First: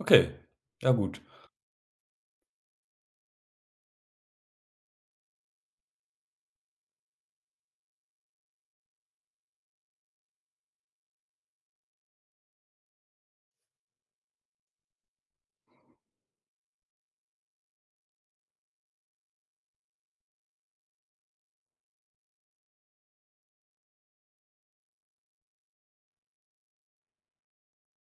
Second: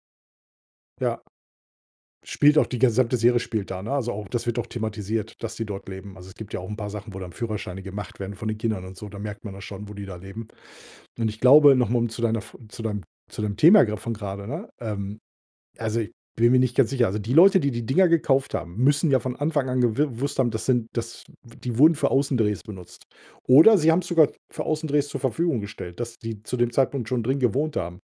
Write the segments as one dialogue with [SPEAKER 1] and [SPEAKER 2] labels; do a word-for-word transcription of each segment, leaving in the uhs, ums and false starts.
[SPEAKER 1] Okay, ja gut.
[SPEAKER 2] Ja, spielt auch die gesamte Serie spielt da, ne? Also, auch das wird auch thematisiert, dass die dort leben. Also, es gibt ja auch 'n paar Sachen, wo dann Führerscheine gemacht werden von den Kindern und so. Da merkt man das schon, wo die da leben. Und ich glaube noch mal um zu deiner F zu deinem zu deinem Thema grad von grade, ne ähm, also, bin mir nicht ganz sicher. Also, die Leute, die die Dinger gekauft haben, müssen ja von Anfang an gewi gewusst haben, das sind das die wurden für Außendrehs benutzt. Oder sie haben's sogar für Außendrehs zur Verfügung gestellt, dass die zu dem Zeitpunkt schon drin gewohnt haben.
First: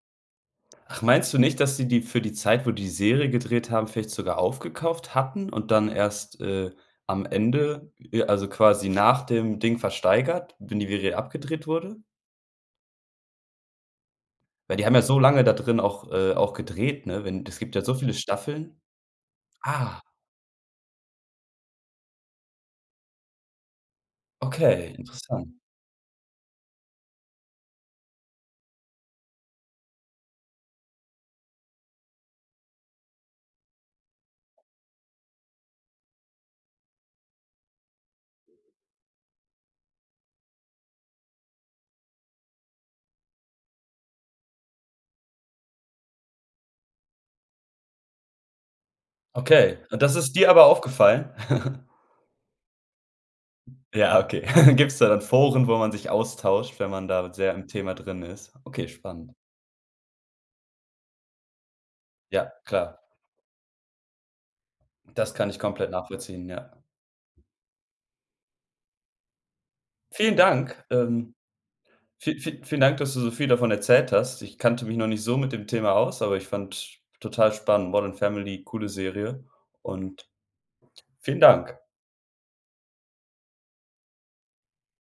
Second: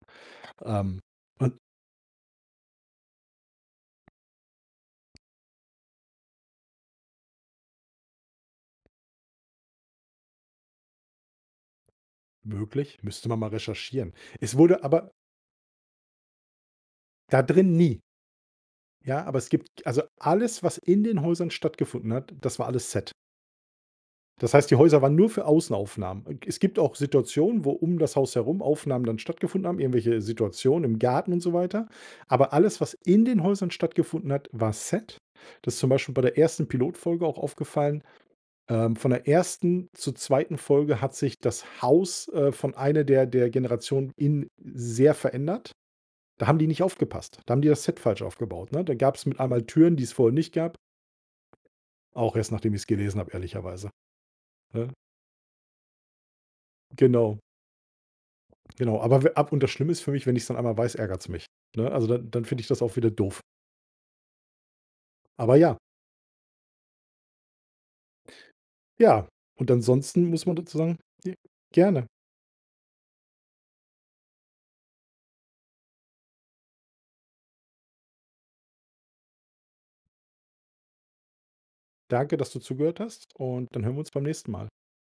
[SPEAKER 2] Ähm,
[SPEAKER 1] Ach, meinst du
[SPEAKER 2] und
[SPEAKER 1] nicht, dass die die für die Zeit, wo die Serie gedreht haben, vielleicht sogar aufgekauft hatten und dann erst, äh, am Ende, e also quasi nach dem Ding versteigert, wenn die Werie abgedreht wurde?
[SPEAKER 2] Möglich. Müsste man mal recherchieren. Es
[SPEAKER 1] Weil
[SPEAKER 2] wurde
[SPEAKER 1] die haben ja
[SPEAKER 2] aber
[SPEAKER 1] so lange da drin auch äh, auch gedreht, ne? Wenn
[SPEAKER 2] Da
[SPEAKER 1] es gibt
[SPEAKER 2] drin
[SPEAKER 1] ja so
[SPEAKER 2] nie.
[SPEAKER 1] viele Staffeln.
[SPEAKER 2] Ja, aber es gibt
[SPEAKER 1] Ah.
[SPEAKER 2] also, alles, was in den Häusern stattgefunden hat, das war alles Set. Das heißt, die
[SPEAKER 1] Okay,
[SPEAKER 2] Häuser waren nur für
[SPEAKER 1] interessant.
[SPEAKER 2] Außenaufnahmen. Äh, es gibt auch Situationen, wo um das Haus herum Aufnahmen dann stattgefunden haben, irgendwelche Situationen im Garten und so weiter. Aber alles, was in den Häusern stattgefunden hat, war Set. Das ist zum Beispiel bei der ersten Pilotfolge auch aufgefallen. Ähm, von der ersten zur zweiten Folge hat sich das Haus, äh, von einer der der Generationen in sehr verändert. Da haben die nicht aufgepasst. Da haben die das Set falsch aufgebaut, ne? Da gab's mit einem Mal
[SPEAKER 1] Okay,
[SPEAKER 2] Türen,
[SPEAKER 1] und
[SPEAKER 2] die's
[SPEAKER 1] das ist
[SPEAKER 2] vorher
[SPEAKER 1] dir
[SPEAKER 2] nicht
[SPEAKER 1] aber
[SPEAKER 2] gab.
[SPEAKER 1] aufgefallen?
[SPEAKER 2] Auch erst, nachdem ich's gelesen habe, ehrlicherweise,
[SPEAKER 1] Ja, okay.
[SPEAKER 2] ne?
[SPEAKER 1] Gibt's da dann Foren, wo man sich austauscht, wenn man da
[SPEAKER 2] Genau.
[SPEAKER 1] sehr im Thema drin ist? Okay,
[SPEAKER 2] Genau, aber w
[SPEAKER 1] spannend.
[SPEAKER 2] ab und das Schlimme ist für mich, wenn ich's dann einmal weiß, ärgert's mich, ne? Also, dann dann
[SPEAKER 1] Ja,
[SPEAKER 2] finde ich das auch
[SPEAKER 1] klar.
[SPEAKER 2] wieder doof.
[SPEAKER 1] Das kann
[SPEAKER 2] Aber
[SPEAKER 1] ich
[SPEAKER 2] ja.
[SPEAKER 1] komplett nachvollziehen, ja.
[SPEAKER 2] Ja, und ansonsten
[SPEAKER 1] Vielen
[SPEAKER 2] muss man dazu
[SPEAKER 1] Dank.
[SPEAKER 2] sagen
[SPEAKER 1] Ähm,
[SPEAKER 2] g gerne.
[SPEAKER 1] vie vie vielen Dank, dass du so viel davon erzählt hast. Ich kannte mich noch nicht so mit dem Thema aus, aber ich fand total spannend. „Modern Family“, coole Serie und vielen Dank.
[SPEAKER 2] Danke, dass du zugehört hast und dann hören wir uns beim nächsten Mal.